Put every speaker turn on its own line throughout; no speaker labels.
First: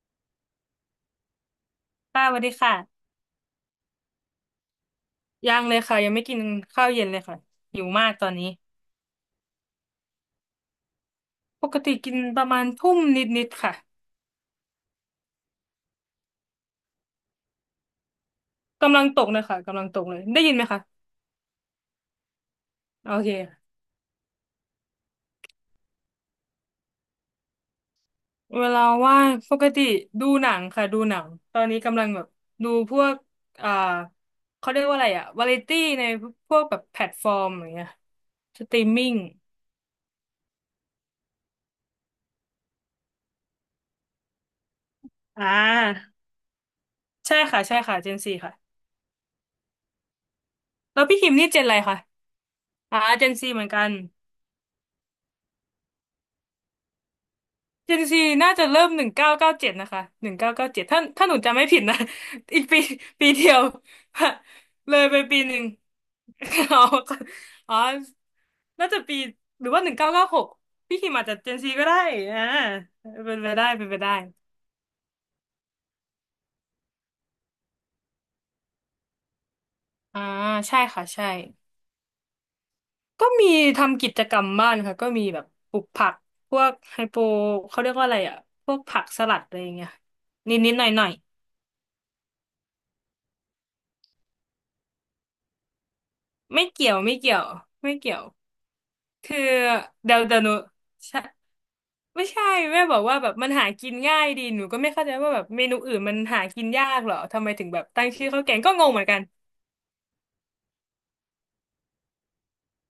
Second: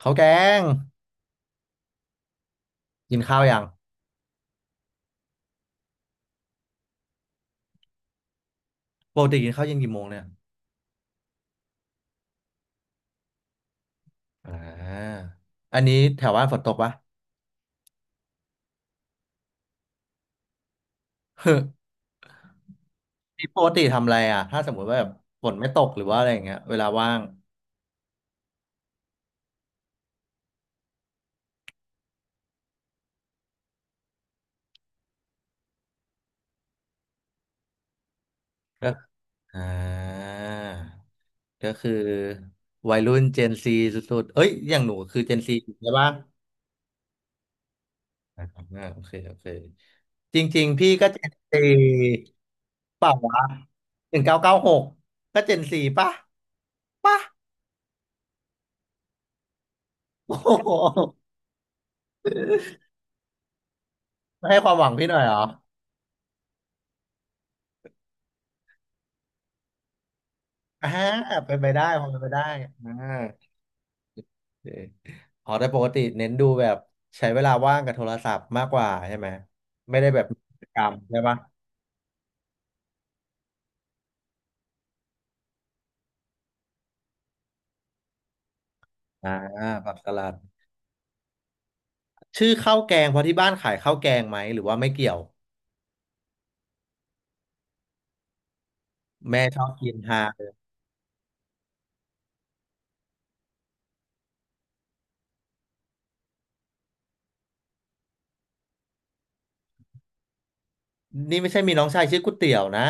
ข้าวแกง
ค่ะสวัสดีค่ะ
กินข้าวยัง
ยังเลยค่ะ ยังไม่กินข้าวเย็นเลยค่ะหิวมากตอนนี้
ปกติกินข้าวเย็นกี่โมงเนี่ย
ปกติกินประมาณทุ่มนิดๆค่ะ
อ่าอันนี้แถวบ้านฝนตกปะ
กำลังตกเลยค่ะกำลังตกเลย ได้ยินไหมคะ โอเค
นี่ปกติทำอะไรอ่ะถ้าสมมติว่าแบบฝนไม่ตกหรือว่าอะไรอย่างเงี้ยเวลาว่าง
เวลาว่างปกติดูหนังค่ะ ดูหนัง ตอนนี้กำลังแบบดูพวกอ่าเขาเรียกว่าอะไรอะวาไรตี้ในพวกแบบแพลตฟอร์มอย่างเงี้ยสตรี
ก็
มมิ่ง
อ่าก็คือวัยรุ่นเจนซีสุดๆเอ้ยอย่างหนูคือเจน
อ่
ซีใช่ปะ
าใช่ค่ะ ใช่ค่ะเจนซี
อ่า
ค่ะ
โอเคโอเคจริงๆพี่
แล้ว
ก็
พี่
เจ
คิ
น
มนี่เจ
ซี
นอะไรคะอ่า
เปล่า
เจน
วะ
ซีเหมือนกัน
1996ก็เจนซีปะปะ
เจนซีน่าจะเริ่มหนึ่งเก้าเก้าเจ็ดนะคะหนึ่
โอ้
ง
โ
เก้าเก้าเจ็ดถ้า
ห
ถ้าหนูจำไม่ผิดนะ อีกปี ปีเดียว
ไม่ให้ความห วัง
เลย
พี่ห
ไป
น่อยเหร
ปี
อ
หนึ่ง อ๋ออ๋ อน่าจะปีหรือว่า1996
อ่า
พี่คิมอาจจะเจ
เป็
น
นไป
ซี
ได้
ก็ได้
พอเป็นไป
อ่า
ได้อ่า
เป็นไปได้เป็นไปได้
โอเคอ๋อแต่ปกติเน้นดูแบบใช้เวลาว่างกับโทรศัพท์มากกว่าใช่ไหมไม่ได้แบ
อ่า
บกิจก
ใช่
รรม
ค่ะ
ใช่
ใช่
ปะ
ก็มีทำกิจกรรมบ้านค่ะก็มีแบบปลูกผักพวกไฮโปเขาเรียกว่าอะไรอ่ะพวกผักส
อ่า
ลัดอะไรอย่างเงี้ย
ผักสลัด
นิดนิดหน่อยหน่อย
ชื่อข้าวแกงเพราะที่บ้านขายข้าวแกงไหมหรือว่าไม่เกี่ยว
ๆไม่เกี่ยวไม่เกี่ยวไม่เกี่ยว คือ
แม่ชอบกิน
เดาว
ฮา
เดีวหนูใช่ไม่ใช่แม่บอกว่าแบบมันหากินง่ายดีหนูก็ไม่เข้าใจว่าแบบเมนูอื่นมันหากินยากเหรอทำไมถึงแบบตั้งชื่อข้าวแกงก็งงเหมือนกัน
นี่ไม่ใช่มีน้องชายชื่อก๋วยเตี๋ยวนะ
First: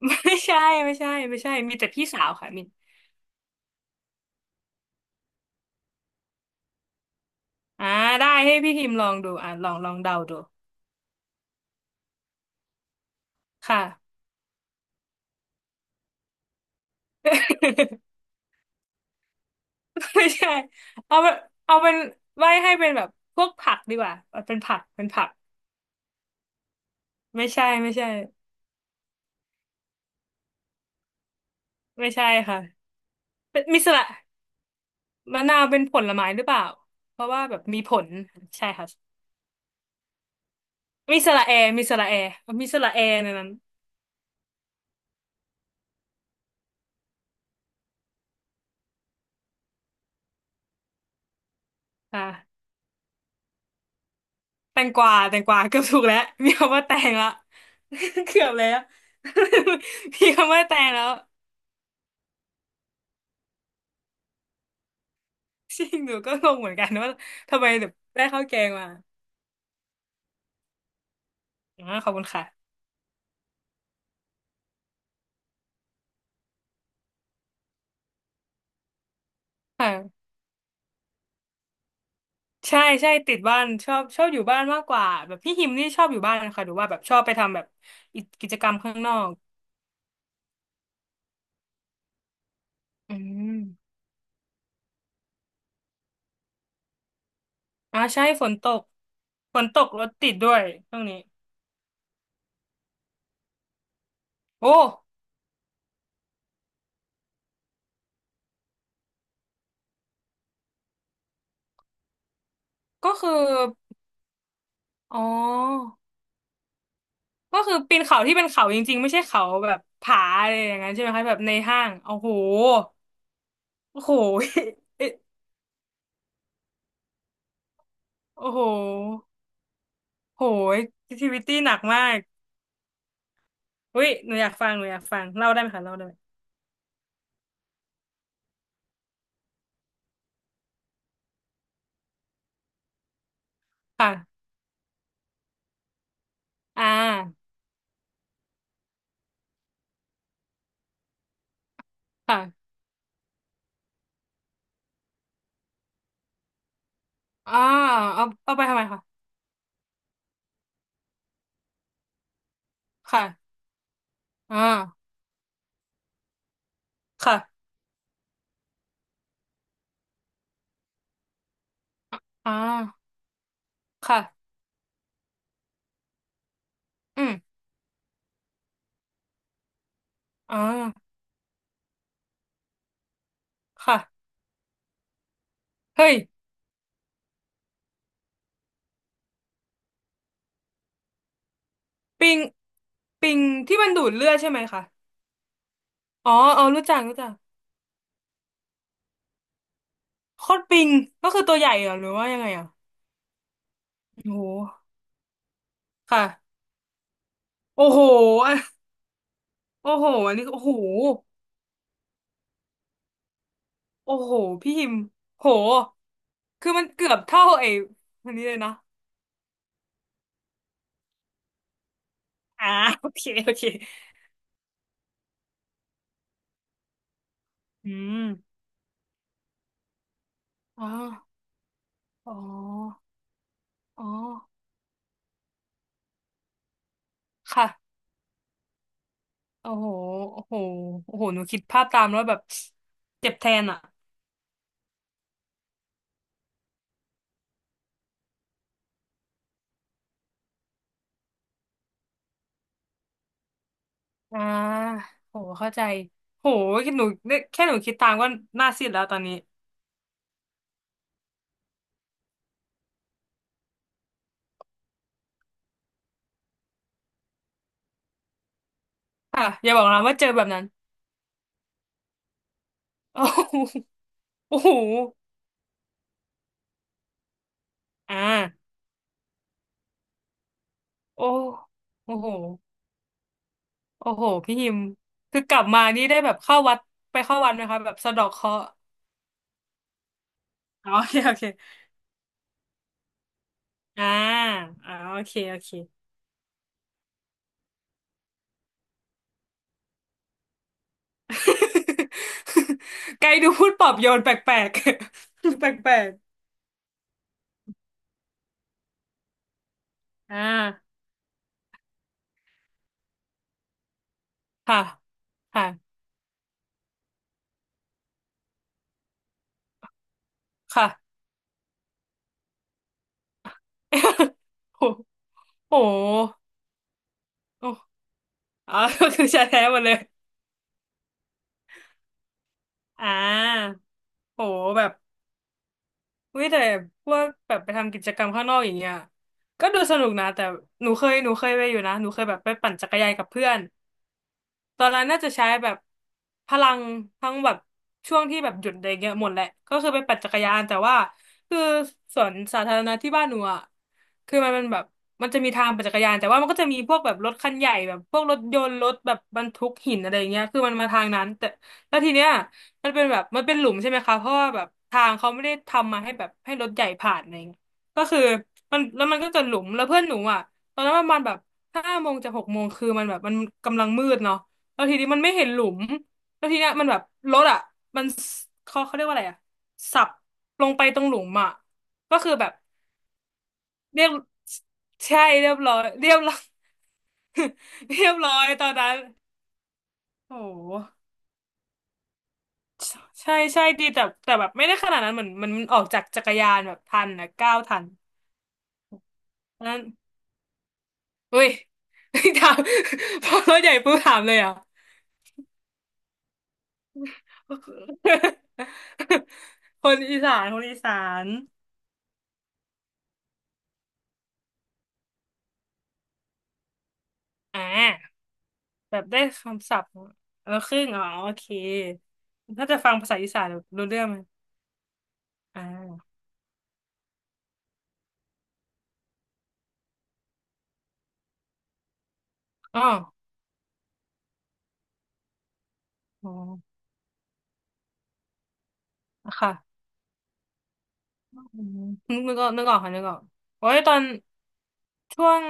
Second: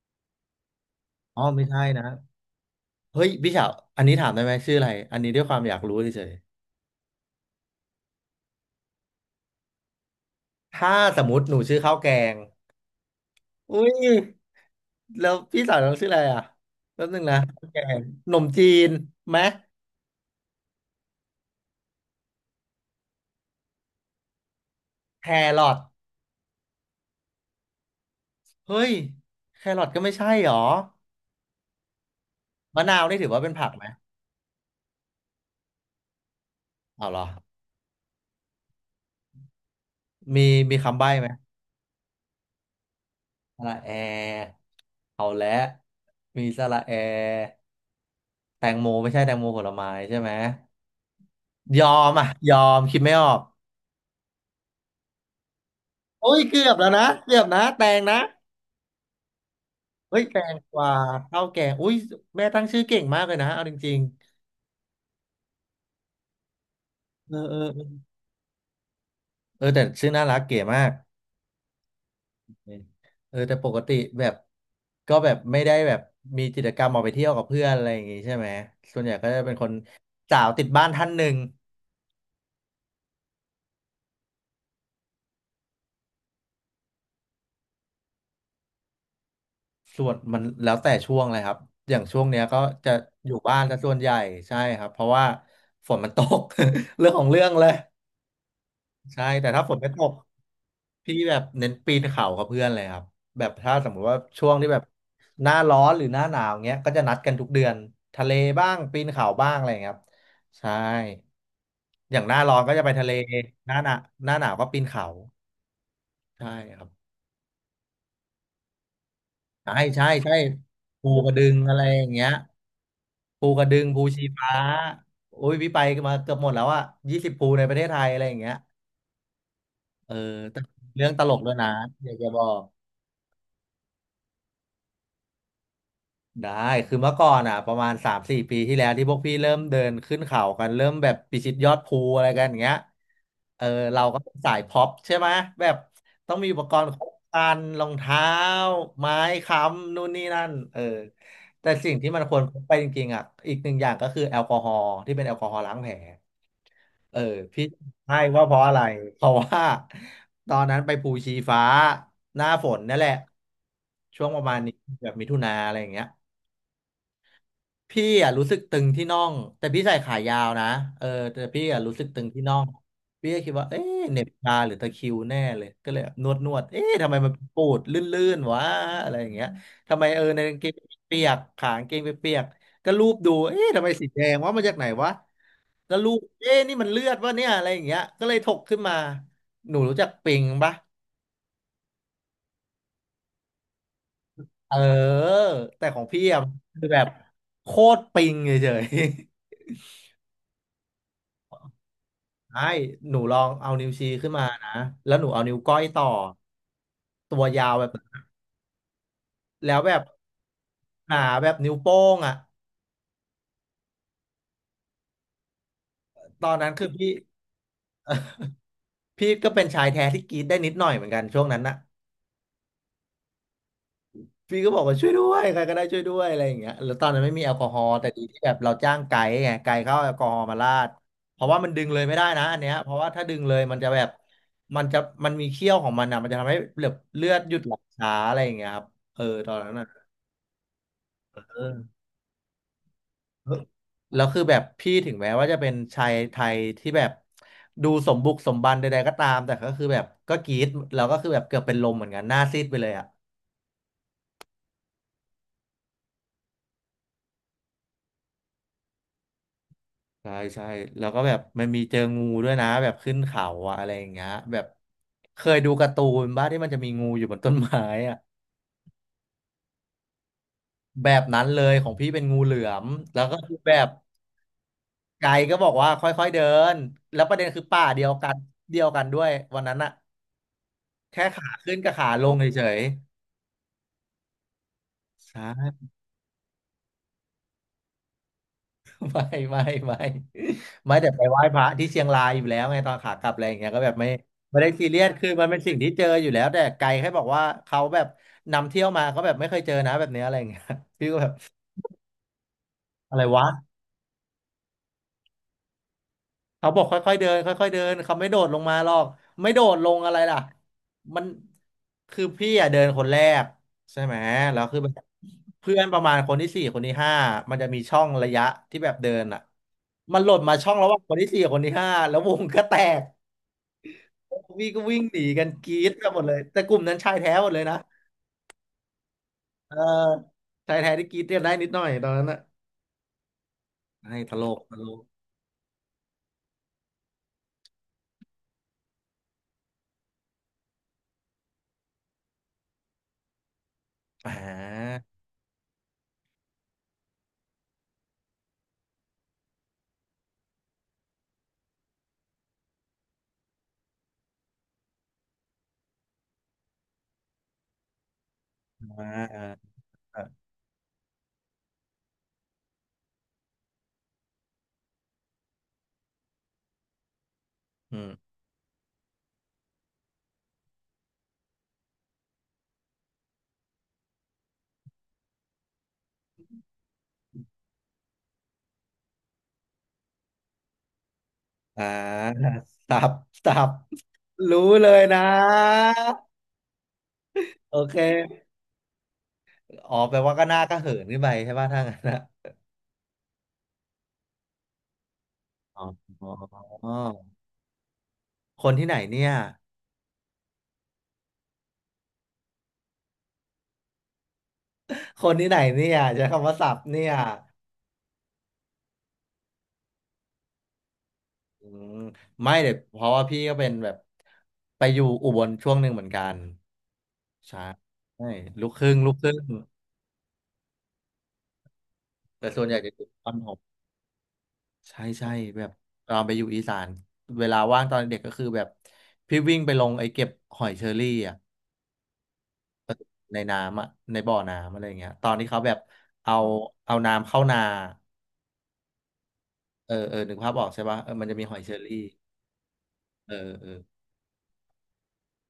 ไม่ใช่ไม่ใช่ไม่
อ๋อ
ใช่
ไม่
มี
ใช่
แต่
นะ
พี่สาวค่ะมิน
เฮ้ยพี่เฉาอันนี้ถามได้ไหมชื่ออะไรอันนี้ด้วยความอยากรู้เฉย
อ่าได้ให้พี่พิมพ์ลองดูอ่าลองลองเดาดู
ๆถ้าสมมติหนูชื่อข้าวแกง อุ้
ค่ะ
ยแล้วพี่สาวน้องชื่ออะไรอ่ะแป๊บนึงนะแกงข นมจีนไหม
ไม่ใช่เอาเป็นเอาเป็นไว้ให้เป็นแบบพวกผักดีกว่าเอาเป็นผักเป็นผั
แค
ก
รอท
ไม่ใช่ไม่ใช่
เฮ้ยแครอทก็ไม่ใช่หรอ
ไม่ใช่ค่ะ
มะนาวนี่ถือว่าเป็น
เป็น
ผัก
มี
ไหม
สละมะนาวเป็นผลไม้หรือเปล่า
เอาเห
เพ
รอ
ราะว่าแบบมีผลใช่ค่ะ
มีมีคำใบ้
มี
ไหม
สระแอมีสระแอมีสระแอในนั้น
สระแอเอาและมีสระแอแตงโมไม่ใช่แตงโมผลไม้ใช่ไหมยอม
อ่า
อ่ะยอมคิดไม่ออก
แตงกวาแตงกวาเกือบถูกแล้ว
โอ้ย
มี
เกือบ
คำว่า
แล้ว
แต
นะ
งละ
เกือบนะแตงนะ
เกือบแล้ว
เฮ้ย
มี
แต
คำ
ง
ว่า
ก
แตง
วา
แล้ว
ข้าวแกงอุ้ยแม่ตั้งชื่อเก่งมากเลยนะเอาจริง
จริงหนูก็งงเหมือนกันว่า
ๆเออเอ
ทำไมแบบ
อ
ได้ข้าวแกงมา
เออแต่ชื่อน่ารักเก๋มาก
อ่าขอบคุณค่ะ
เออแต่ปกติแบบก็แบบไม่ได้แบบมีกิจกรรมออกไปเที่ยวกับเพื่อนอะไรอย่างงี้ใช่ไหมส่วนใหญ่ก็จะเป็นคน
ค่ะ
สาวติดบ้านท่านหนึ่ง
ใช่ใช่ติดบ้านชอบชอบอยู่บ้านมากกว่าแบบพี่ฮิมนี่ชอบอยู่บ้านนะคะหรือว่าแบบชอบไปทำแบบอิกิจกรรมข้างนอก
ส่วนมันแล้วแต่ช่วงเลยครับ อย่างช่วงเนี้ยก็จะ
อื
อยู่บ้านซะส่
ม
วนใหญ่ใช่ครับเพราะว่าฝนมันตก เรื่องของเรื่องเลย
อ่าใช่ฝนตก
ใช่แต่
ฝ
ถ้า
น
ฝ
ต
น
ก
ไม่ต
รถ
ก
ติดด้วยช่วง
พี่
นี้
แบบเน้นปีนเขากับเพื่อนเลยครับแบบถ้าสมมุติว่าช่วงที่
โอ้
แบบหน้าร้อนหรือหน้าหนาวเงี้ยก็จะนัดกันทุกเดือนทะเลบ้างปีนเขาบ้างอะไร่าเงี้ยครับใช่อย่างหน้าร้อนก็จะไปทะ
ก็
เล
คือ
หน้าหนาหน้าหนาวก็ปีนเขา
อ๋อ
ใช่ครับ
ก็คือปีนเขาที่เป็นเขาจริงๆไม่ใช่เขาแบ
ใช่
บ
ใช่
ผา
ใช่
อะไรอย่างนั้นใช่ไห
ภู
มคะ
กระ
แบบ
ดึ
ใน
งอะไร
ห้าง
อย่าง
โอ้
เงี้
โห
ยภูกระดึง
โอ้
ภู
โห
ชีฟ้า
เอ๊ะ
โอ้ยพี่ไปมาเกือบหมดแล้วอะ20ภูในประเทศไทยอะไรอย่าง
โอ้
เงี้ย
โห
เออ
โห
แต่
ย
เรื่อ
แอ
ง
ค
ต
ทิ
ลก
วิ
ด้ว
ตี้
ยนะ
หนักมา
อยาก
ก
จะบอก
อุ้ยหนูอยากฟังหนูอยากฟังเล่าได้ไหมคะเล่าได้ไหม
ได้คือเมื่อก่อนอ่ะประมาณ3-4ปีที่แล้วที่พวกพี่เริ่มเดินขึ้นเขากันเริ่มแบบพิชิตยอดภูอะไรกันอย่างเงี้ยเออเราก็เป็น
ค่ะ
สายพ็อปใช่ไหมแบบต้องมีอุปกร
อ่า
ณ์ครบครันรองเท้าไม้ค้ำนู่นนี่นั่นเออแต่สิ่งที่มันควรพก
ค่ะ
ไปจริงๆอ่ะอีกหนึ่งอย่างก็คือแอลกอฮอล์ที่เป็นแอลกอฮอล์ล้างแผลเออ
อ่า
พี่ให้
เอา
ว่าเพ
เอาไป
ราะอะ
ทำ
ไร
ไมคะ
เพราะว่าตอนนั้นไปภูชีฟ้าหน้าฝนนั่นแหละ
ค่ะ
ช่วงประ
อ
มาณนี้
่า
แบบมิถุนาอะไรอย่างเงี้ย
ค่ะ
พี่อ่ะรู้สึกตึงที่น่องแต่พี่ใส่ขายาวนะเออแต่พี่อ่ะรู้สึกตึงที่
อ่า
น่องพี่ก็คิดว่าเอ๊ะเห
ค่ะ
น็บชาหรือตะคริวแน่เลยก็เลยนวดนวดเอ๊ะทำไม
อื
มัน
ม
ปูดลื่นๆวะอะไรอย่างเงี้ยทำไมเออในกา
อ่
งเกง
า
เปียกขากางเกงเปียกก็ลูบดูเอ๊ะทำไมสีแด
ค่ะ
งวะมาจากไหนวะก็
เฮ้
ลู
ย
บเอ๊ะนี่มันเลือดวะเนี่ยอะไรอย่างเงี้ยก็เลยถกขึ้นมาหนูรู้จักปิงปะ
ปิงปิงที่มันดูดเลือดใช่ไหม
เอ
คะ
อแต่ของพี่
อ๋อ
อ่ะ
เออรู้
คือ
จั
แบ
ก
บ
รู้จัก
โคตรปิงเฉย
โคตรปิงก็คือตัวใหญ่เหรอหรือว่ายังไง
ใช่
อ่ะ
หนูลองเอานิ้วชี้
โอ้
ขึ้นมา
โห
นะแล้วหนูเอานิ้วก้อยต่อ
ค่ะ
ตัวยาว
โอ้
แบบ
โห
นั้น
อ่ะ
แล้ว
โอ้
แบบ
โห อันนี้โอ้โห
หนาแบบนิ้วโป้งอ่ะ
โอ้โหพี่หิมโห
ตอนนั้
คื
น
อมั
คื
น
อพี่
เกือบเท่าไอ้อันนี้เลยนะ
พี่ก็เป็นชายแท้ที่กรีดได้นิดหน่อยเหมือนกันช่วงนั้นนะ
อ่า โอเคโอเค
พี่ก็บอกว่าช่วยด้วยใครก็ได้ช่วยด้วยอะไรอย่างเงี้ยแล้วตอนนั้นไม่มีแอลกอฮอ
อื
ล์แต่ดีที่แบ
ม
บเราจ้างไกด์ไงไกด์เขาเอาแอลกอฮอล์มารา
อ๋อ
ดเพราะว่ามันดึงเลยไม่ได้
อ๋อ
นะอันเนี้ยเพราะว่าถ้าดึงเลยมันจะแบ
อ๋อ
บมันจะมันมีเขี้ยวของมันอ่ะมันจะทำให้เลือดหยุดไหล
ค่ะ
ช้าอะไรอย่างเงี้ยครับเออตอน
โอ้
นั้นอ่ะ
โหโอ้โหโอ้โหหนูคิ
เอ
ด
อ
ภาพตามแล้วแบบเจ็บแทนอ่ะ
แล้วคือแบบพี่ถึงแม้ว่าจะเป็นชายไทยที่แบบดูสมบุกสมบันใดๆก็ตามแต่ก็คือแบบก็กรี๊ดแล้วก็คือแบบเกือบเป็นลมเหมือนกันหน้าซีดไปเลยอ่ะ
อ่าโหเข้าใจโหแค่หนูเนี่ยแค่หนูคิดตามก็หน้าซีดแล้วตอนนี้
ใช่ใช่แล้วก็แบบมันมีเจองูด้วยนะแบบขึ้นเขาอะอะไรอย่างเงี้ยแบบเคยดูการ์ตูนบ้าที่มันจะมีงูอยู่บนต้นไม้อ่ะ
ค่ะอย่าบอกนะว่าเจอแบบนั้น
แบบนั้นเลยของพี่เป็นงูเหลือมแล้วก็คือแบ บ
โอ้โหโอ้โห
ไกด์ก็บอกว่าค่อยๆเดินแล้วประเด็นคือป่าเดียว
อ่า
กันเดียวกันด้วยวันนั้นอะแค่
โอ้
ขาขึ้นกับขา
โอ้
ล
โห
งเฉย
โอ้โห พี่ฮิม
ๆ
คือกลับ
ใช่
มานี่ได้แบบเข้าวัดไปเข้าวัดไหมคะแบบสะเดาะเคราะห์
ไม่ไม่ไม่
อ๋อ
ไม่
โอ
แต่
เค
ไป
โอ
ไหว้
เค
พระที่เชียงรายอยู่แล้วไงตอนขากลับอะไรอย่างเงี้ยก็แบบ
อ่า
ไม่ไม่ได้ซี
อ่า
เรียส
โอ
คือ
เค
มัน
โอ
เป็น
เค
สิ่งที่เจออยู่แล้วแต่ไกลแค่บอกว่าเขาแบบนำเที่ยวมาเขาแบบไม่เคยเจอนะแบบเนี้ยอะไรอย่างเงี้ย พี่ก็แบบอะ ไร
ไกล
วะ
ดูพูดปลอบโยนแปลกๆ แปลก
เขาบอกค่อยๆเดินค่อยๆเดินเขาไม่โดดลงมาหรอกไม่โดดลงอะไร
ๆ
ล่ะ
อ่า
มันคือพี่อ่ะเดินคนแรกใช่ไหมแล้วคือ
ค่ะ
แบบเพื่อน
ค่ะ
ประมาณคนที่สี่คนที่ห้ามันจะมีช่องระยะที่แบบเดินอ่ะมันหล่นมาช่อง
ค่ะ
ระหว่างคนที่สี่กับคนที่ห้าแล้ววงก็แตก พี่ก็
โอ้
วิ่งหนีกันก
โ
รี๊ดกันหมดเลย
ห
แต่กลุ่มนั้นชายแท้หมดเลย
โอ้
นะ
โหอ๋อ ก็คือแชร์แท้
เอ
หม
อ
ดเลย
ชายแท้ที่กรี๊ดกันได้นิดหน่อยตอนนั้นอะ
อ่า
ให้ต
โห
ลกต
แบ
ล
บ
ก
เว้ยแต่พวกแบบไปทำกิจกรรมข้างนอกอย่างเงี้ยก็ดูสนุกนะแต่หนูเคยหนูเคยไปอยู่นะหนูเคยแบบไปปั่นจักรยานกับเพื่อน
อ่
ตอน
า
นั้นน่าจะใช้แบบพลังทั้งแบบช่วงที่แบบหยุดอะไรเงี้ยหมดแหละก็คือไปปั่นจักรยานแต่ว่าคือสวนสาธารณะที่บ้านหนูอ่ะคือมันเป็นแบบมันจะมีทางปั่นจักรยานแต่ว่ามันก็จะมีพวกแบบรถคันใหญ่แบบพวกรถยนต์รถ
อ่า
แบบบร
อ่า
รทุกหินอะไร
อ่า
เงี้ยคือมันมาทางนั้นแต่แล้วทีเนี้ยมันเป็นแบบมันเป็นหลุมใช่ไหมคะเพราะว่าแบบทางเขาไม่ได้ทำมาให้แบบให้รถใหญ่ผ่านอะไรเงี้ยก็
อืม
คือมันแล้วมันก็จะหลุมแล้วเพื่อนหนูอ่ะตอนนั้นประมาณแบบ5 โมงจะ6 โมงคือมันแบบมันกำลังมืดเนาะ แล้วทีนี้มันไม่เห็นหลุมแล้วทีเนี้ยมันแบบรถอ่ะมันคเขาเขาเรียกว่าอะไรอ่ะสับลงไปตรงหลุมอ่ะ
อ่
ก็คือแบ
า
บ
สับสับ
เรียบ
รู้เลยนะ
ใช่เรียบร้อยเรียบร้อย
โอ เ
เรียบร้อ
ค
ยตอนนั้น
อ๋อแปลว่า
โอ้
ก็หน้า
โห
ก็เหินขึ้นไปใช่ป่ะถ้างั้นนะ
ใช่ใช่ดีแต่แบบไม่ได้ขนาดนั้นเหมือนมันมันอ
อ๋
อ
อ
กจากจักรยานแบบ
อ๋อ
ทันนะก้าวทัน
คนที่ไหนเนี่ย
อันนั้นอุ้ย ถาม พอรถใหญ่ปุ๊บถามเลยเหรอ่ะ
คนที่ไหนเนี่ยใช้คำว่าสับเนี่ย
คนอีสานคนอีสาน
อืมไม่เดี๋ยวเพราะว่าพี่ก็เป็นแบบไปอยู่อุบลช่วงหนึ่งเหมือนกัน ใช่
อ่า
ใช่ลูกครึ่
แบ
ง
บ
ลูก
ได้
ครึ่ง
คำศัพท์แล้วครึ่งอ๋อโอเค
แต่ส่ว
ถ้า
นให
จะ
ญ่จะ
ฟัง
ติด
ภาษา
ต
อี
อน
สาน
หก
รู้เรื่องไหม
ใช่ใช่แบบ
อ่า
ตอนไปอยู่อีสานเวลาว่างตอนเด็กก็คือแบบพี่วิ่งไปลงไอ้เก็บหอยเชอรี่อ่ะ
อ๋อ
ในน้ำอ่ะในบ่อน้ำอะไรอย่างเงี้ยตอนที่เขาแบบ
อ๋
เอา
อ
เอาน้ำเข้านา
ค่ะ
เออเออนึกภาพออกใช่ป่ะเออมันจะมีหอ
อื
ยเชอรี่
มนึกออกนึกออกค่ะนึกออก
เออเอ
โอ้ย
อ
ตอนช่วง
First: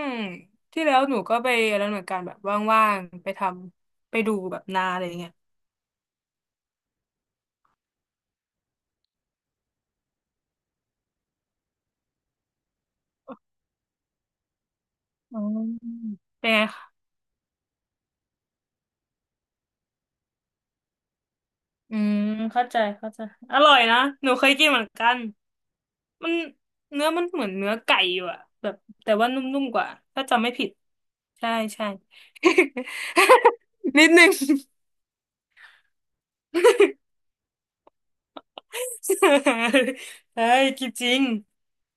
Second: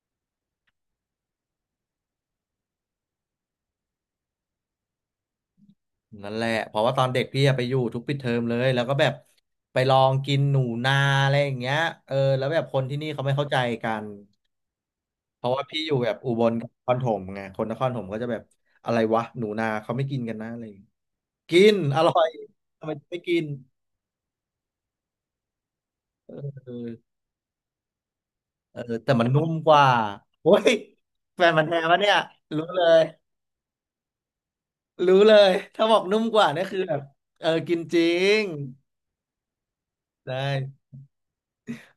ที่แล้วหนูก็ไปอะไรเหมือนกันแบบว่างๆไปทำไปดูแบบนาอะไรอย่างเงี้ย
นั่นแหละเพราะว่าตอนเด็กพี่อะไปอยู่ทุกปิดเทอมเลยแล้วก็แบบไปลองกินหนูนาอะไรอย่างเงี้ยเออแล้วแบบคนที่นี่เขาไม่เข้าใจกัน
อ๋
เพ
อ
ราะว่าพี่อยู่แบบอุบ
เป็น
ล
ไง
กับนครปฐ
คะ
มไงคนนครปฐมก็จะแบบอะไรวะหนูนาเขาไม่กินกันนะอะไรอย่างงี้กิน
อื
อร่อ
ม
ย
เข้าใจ
ทำไม
เข้า
ไม่
ใจ
กิน
อร่อยนะหนูเคยกินเหมือนกันมันเนื้อ
เออ
มันเหมือนเนื้อไก่อยู่อะแบบ
เออแต่
แต่
มั
ว่า
น
น
นุ่ม
ุ่ม
ก
ๆก
ว่า
ว่าถ้าจำไม่
โอ้
ผิ
ย
ด
แฟ
ใช่
นมันธุ์แท้
ใช่
ปะเนี่ยรู้เลย
นิดนึง
รู้เลยถ้าบอกนุ่มกว่านี่คือแบบเออกินจริง ได
เฮ้ย
้
คิดจริง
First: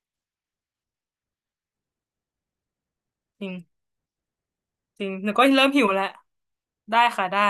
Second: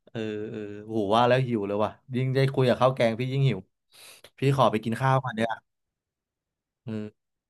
เออเออโหว่าแล้วหิวเลยว่ะยิ่งได้คุยกับข้าวแกงพี่ยิ่ง
จริ
หิ
ง
วพี่ขอไปกิน
จริ
ข้า
ง
ว
ห
ก่อ
นู
น
ก็
เดี๋ยวอ่ะ
เริ่มหิวแล้ว
เอ
ได้
อ
ค่ะได้